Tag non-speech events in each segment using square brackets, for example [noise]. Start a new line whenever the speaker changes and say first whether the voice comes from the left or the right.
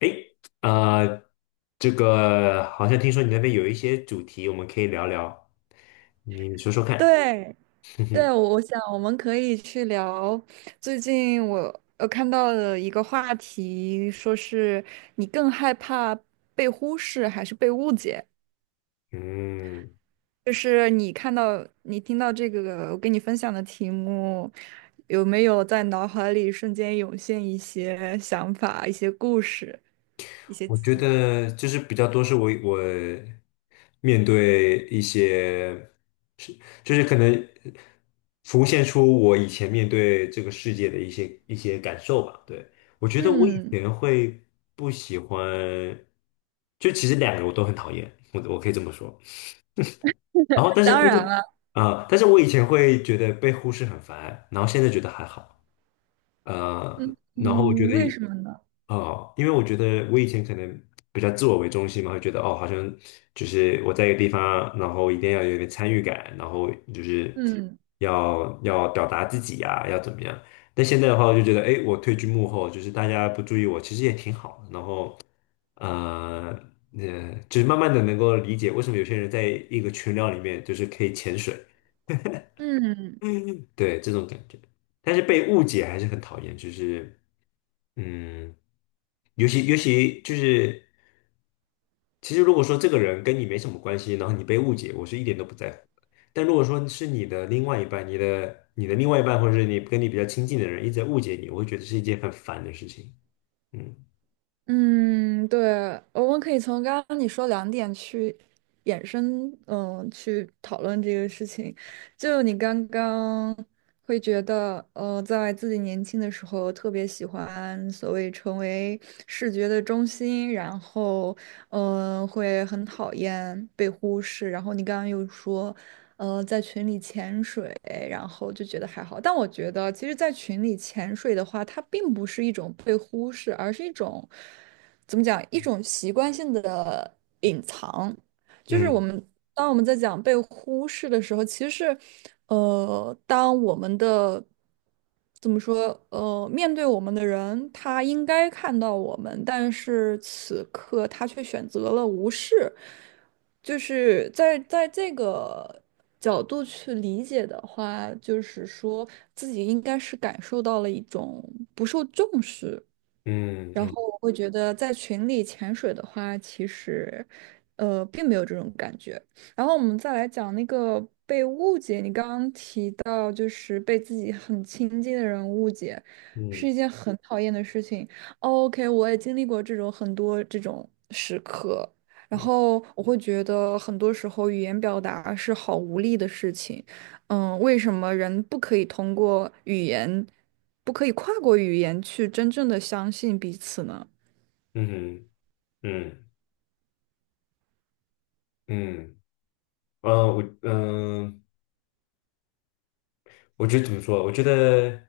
left: 诶，呃，这个好像听说你那边有一些主题，我们可以聊聊，你说说看。
right: 对
left: [laughs] 哼
right: 对，
left: 哼，
right: 我我想我们可以去聊最近我看到的一个话题，说是你更害怕被忽视还是被误解？
left: 嗯，
right: 就是你看到你听到这个我给你分享的题目，有没有在脑海里瞬间涌现一些想法、一些故事、一些
left: 我觉
right: 经？
left: 得就是比较多是我面对一些是就是可能浮现出我以前面对这个世界的一些感受吧。对，我觉得我以
right: 嗯，
left: 前会不喜欢，就其实两个我都很讨厌，我可以这么说。然后
right: 当然了。
left: 但是我以前会觉得被忽视很烦，然后现在觉得还好，然后我觉
right: 嗯，为
left: 得。
right: 什么呢？
left: 哦，因为我觉得我以前可能比较自我为中心嘛，会觉得哦，好像就是我在一个地方，然后一定要有一点参与感，然后就是
right: 嗯
left: 要表达自己呀、要怎么样。但现在的话，我就觉得，哎，我退居幕后，就是大家不注意我，其实也挺好的然后，呃，就是慢慢的能够理解为什么有些人在一个群聊里面就是可以潜水，
right: 嗯。
left: 嗯，对，这种感觉。但是被误解还是很讨厌，就是。嗯，尤其就是，其实如果说这个人跟你没什么关系，然后你被误解，我是一点都不在乎的。但如果说是你的另外一半，你的另外一半，或者是你跟你比较亲近的人一直在误解你，我会觉得是一件很烦的事情。嗯
right: 嗯，对，我们可以从刚刚你说两点去衍生，嗯，去讨论这个事情。就你刚刚会觉得，在自己年轻的时候特别喜欢所谓成为视觉的中心，然后，会很讨厌被忽视。然后你刚刚又说，在群里潜水，然后就觉得还好。但我觉得，其实，在群里潜水的话，它并不是一种被忽视，而是一种，怎么讲，一种习惯性的隐藏。就是我
left: 嗯
right: 们当我们在讲被忽视的时候，其实是，当我们的怎么说，面对我们的人，他应该看到我们，但是此刻他却选择了无视，就是在这个角度去理解的话，就是说自己应该是感受到了一种不受重视。
left: 嗯
right: 然
left: 嗯
right: 后我会觉得在群里潜水的话，其实，并没有这种感觉。然后我们再来讲那个被误解，你刚刚提到就是被自己很亲近的人误解，是
left: 嗯
right: 一件很讨厌的事情。OK,我也经历过这种很多这种时刻，然
left: 嗯
right: 后我会觉得很多时候语言表达是好无力的事情。嗯，为什么人不可以通过语言？不可以跨过语言去真正的相信彼此呢？
left: 嗯嗯嗯，呃，我嗯、我觉得怎么说？我觉得。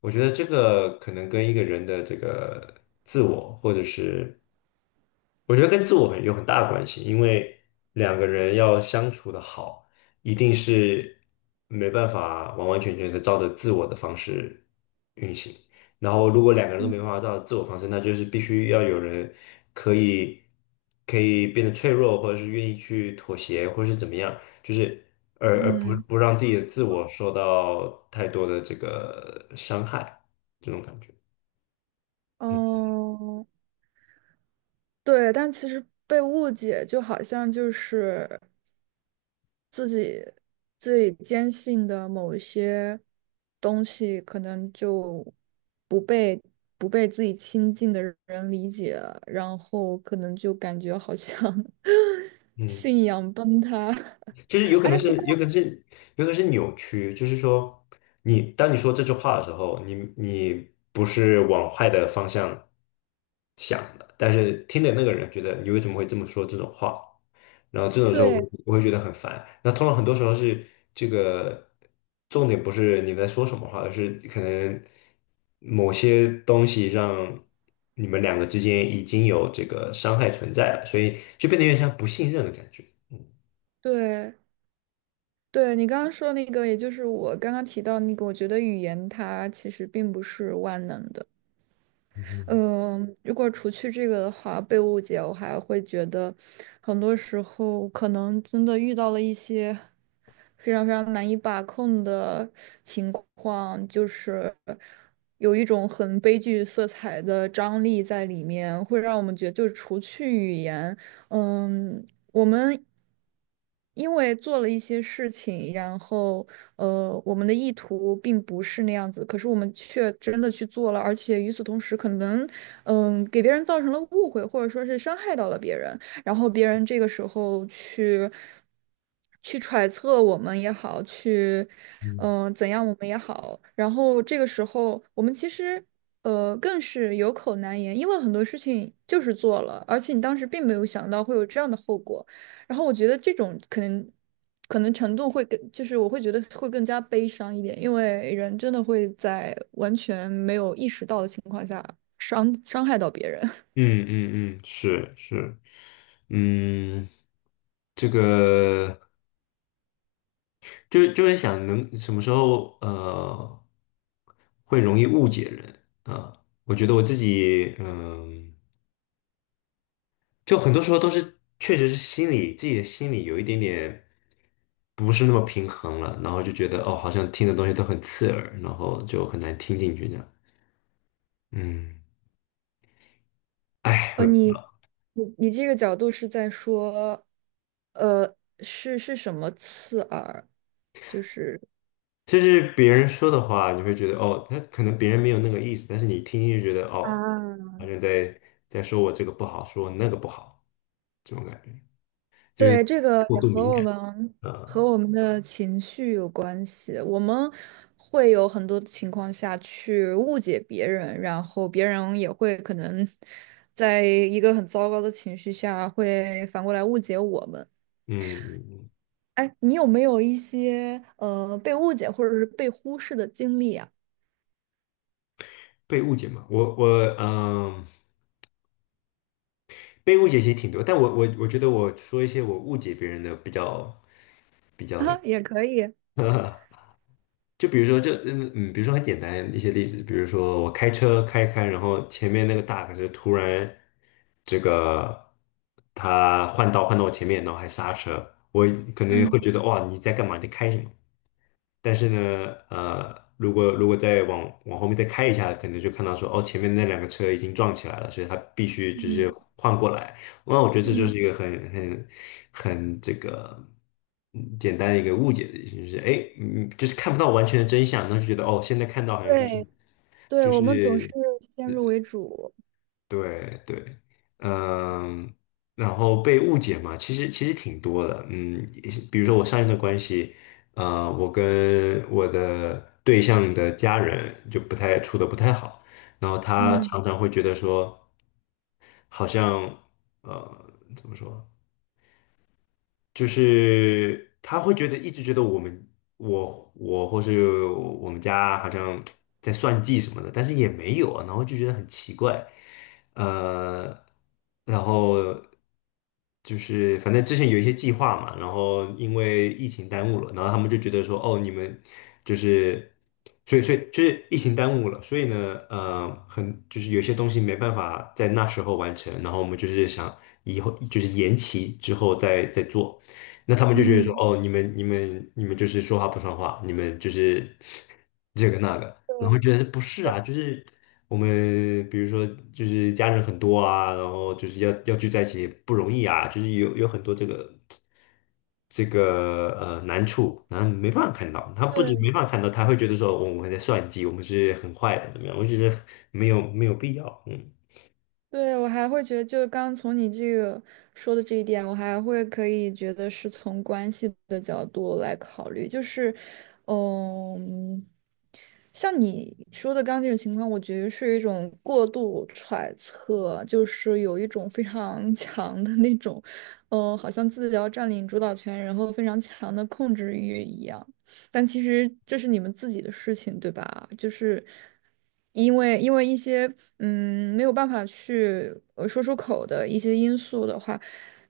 left: 我觉得这个可能跟一个人的这个自我，或者是我觉得跟自我很有很大的关系，因为两个人要相处的好，一定是没办法完完全全的照着自我的方式运行。然后，如果两个人都
right: 嗯
left: 没办法照着自我方式，那就是必须要有人可以可以变得脆弱，或者是愿意去妥协，或者是怎么样，就是。而不
right: 嗯
left: 不让自己的自我受到太多的这个伤害，这种感觉。嗯
right: 哦，对，但其实被误解就好像就是自己坚信的某一些东西，可能就不被不被自己亲近的人理解，然后可能就感觉好像 [laughs]
left: 嗯，
right: 信仰崩塌。[laughs]
left: 就是
right: 哎，不过
left: 有可能是扭曲。就是说，你当你说这句话的时候，你不是往坏的方向想的，但是听的那个人觉得你为什么会这么说这种话？然后这种时候
right: 对
left: 我会觉得很烦。那通常很多时候是这个重点不是你们在说什么话，而是可能某些东西让你们两个之间已经有这个伤害存在了，所以就变得有点像不信任的感觉。嗯
right: 对，对，你刚刚说那个，也就是我刚刚提到那个，我觉得语言它其实并不是万能的。
left: 嗯
right: 嗯、如果除去这个的话，被误解，我还会觉得很多时候可能真的遇到了一些非常非常难以把控的情况，就是有一种很悲剧色彩的张力在里面，会让我们觉得，就是除去语言。嗯，我们因为做了一些事情，然后我们的意图并不是那样子，可是我们却真的去做了，而且与此同时，可能给别人造成了误会，或者说是伤害到了别人。然后别人这个时候去揣测我们也好，去
left: 嗯，
right: 怎样我们也好，然后这个时候我们其实更是有口难言，因为很多事情就是做了，而且你当时并没有想到会有这样的后果，然后我觉得这种可能。可能程度会更，就是我会觉得会更加悲伤一点，因为人真的会在完全没有意识到的情况下伤害到别人。
left: 嗯嗯，嗯，是是，嗯，这个。就会想能什么时候会容易误解人啊，我觉得我自己就很多时候都是确实是心里自己的心里有一点点不是那么平衡了，然后就觉得哦好像听的东西都很刺耳，然后就很难听进去这样，嗯，哎，我
right: 呃，
left: 也不
right: 你
left: 知道，
right: 你这个角度是在说，是什么刺耳？就是
left: 就是别人说的话，你会觉得哦，他可能别人没有那个意思，但是你听就觉得哦，
right: 啊，
left: 好像在说我这个不好，说我那个不好，这种感觉。就是
right: 对这个
left: 过
right: 也
left: 度
right: 和
left: 敏
right: 我
left: 感
right: 们和
left: 啊，
right: 我们的情绪有关系，我们会有很多情况下去误解别人，然后别人也会可能在一个很糟糕的情绪下会反过来误解我们。
left: 嗯，嗯
right: 哎，你有没有一些被误解或者是被忽视的经历啊？
left: 被误解嘛，我我嗯，被误解其实挺多，但我觉得我说一些我误解别人的比较比
right: [laughs]
left: 较那
right: 啊，也可以。
left: 个，[laughs] 就比如说这嗯嗯，比如说很简单一些例子，比如说我开车开开，然后前面那个大卡车突然这个他换道换到我前面，然后还刹车，我可能会
right: 嗯。
left: 觉得哇你在干嘛？你在开什么？但是呢，如果再往后面再开一下，可能就看到说，哦，前面那两个车已经撞起来了，所以他必须就是
right: 嗯
left: 换过来。那我觉得这就
right: 嗯，
left: 是一个很简单的一个误解的，就是哎，就是看不到完全的真相，那就觉得哦，现在看到好像就是
right: 对对，
left: 就
right: 我们总是
left: 是
right: 先入为主。
left: 对对，嗯，然后被误解嘛，其实挺多的，嗯，也是比如说我上一段关系，呃，我跟我的对象的家人就不太处的不太好，然后他
right: 嗯
left: 常常会觉得说，好像怎么说？就是他会觉得一直觉得我们我或是我们家好像在算计什么的，但是也没有啊，然后就觉得很奇怪，呃，然后就是反正之前有一些计划嘛，然后因为疫情耽误了，然后他们就觉得说哦你们就是所以就是疫情耽误了，所以呢很就是有些东西没办法在那时候完成，然后我们就是想以后就是延期之后再做。那他们就觉得说，
right: 嗯，
left: 哦，你们就是说话不算话，你们就是 [laughs] 这个那个，然后觉
right: 对
left: 得是不是啊？就是我们比如说就是家人很多啊，然后就是要聚在一起不容易啊，就是有很多这个难处，然后没办法看到，他不仅没
right: 对
left: 办法看到，他会觉得说哦我们在算计，我们是很坏的，怎么样？我觉得没有没有必要，嗯。
right: 对，我还会觉得，就是刚刚从你这个说的这一点，我还会可以觉得是从关系的角度来考虑，就是，嗯。像你说的刚刚这种情况，我觉得是一种过度揣测，就是有一种非常 [laughs] 强的那种，好像自己要占领主导权，然后非常强的控制欲一样。但其实这是你们自己的事情，对吧？就是因为一些没有办法去说出口的一些因素的话，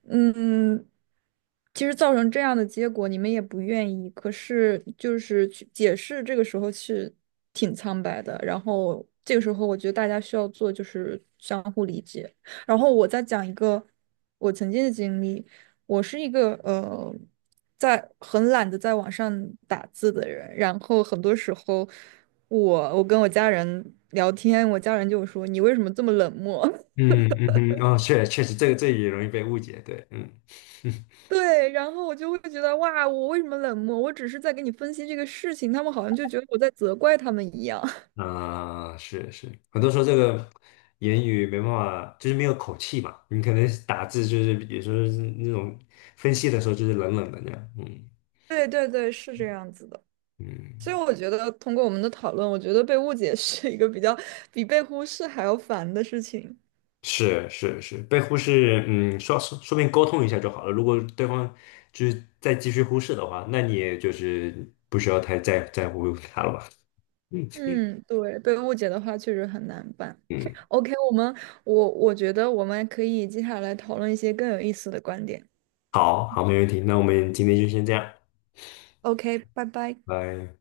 right: 嗯。其实造成这样的结果，你们也不愿意，可是就是去解释，这个时候是挺苍白的。然后这个时候，我觉得大家需要做就是相互理解。然后我再讲一个我曾经的经历，我是一个在很懒得在网上打字的人，然后很多时候我跟我家人聊天，我家人就说你为什么这么冷漠？[laughs]
left: 嗯嗯哼，哦，确实，这也容易被误解，对，嗯 [laughs]
right: 对，然后我就会觉得哇，我为什么冷漠？我只是在给你分析这个事情，他们好像就觉得我在责怪他们一样。[laughs]
left: 啊、是是，很多时候这个言语没办法，就是没有口气嘛。你可能打字就是，比如说那种分析的时候就是冷冷的那样。嗯
right: 对对对，是这样子的。所以
left: 嗯，
right: 我觉得通过我们的讨论，我觉得被误解 [laughs] 是一个比较比被忽视还要烦的事情。
left: 是是是，被忽视，嗯，说明沟通一下就好了。如果对方就是再继续忽视的话，那你也就是不需要太在乎他了吧？[laughs] 嗯
right: 嗯，对，被误解的话确实很难办。
left: 嗯，
right: OK,我们我觉得我们可以接下来讨论一些更有意思的观点。
left: 好好，没问题。那我们今天就先这样，
right: OK,拜拜。
left: 拜。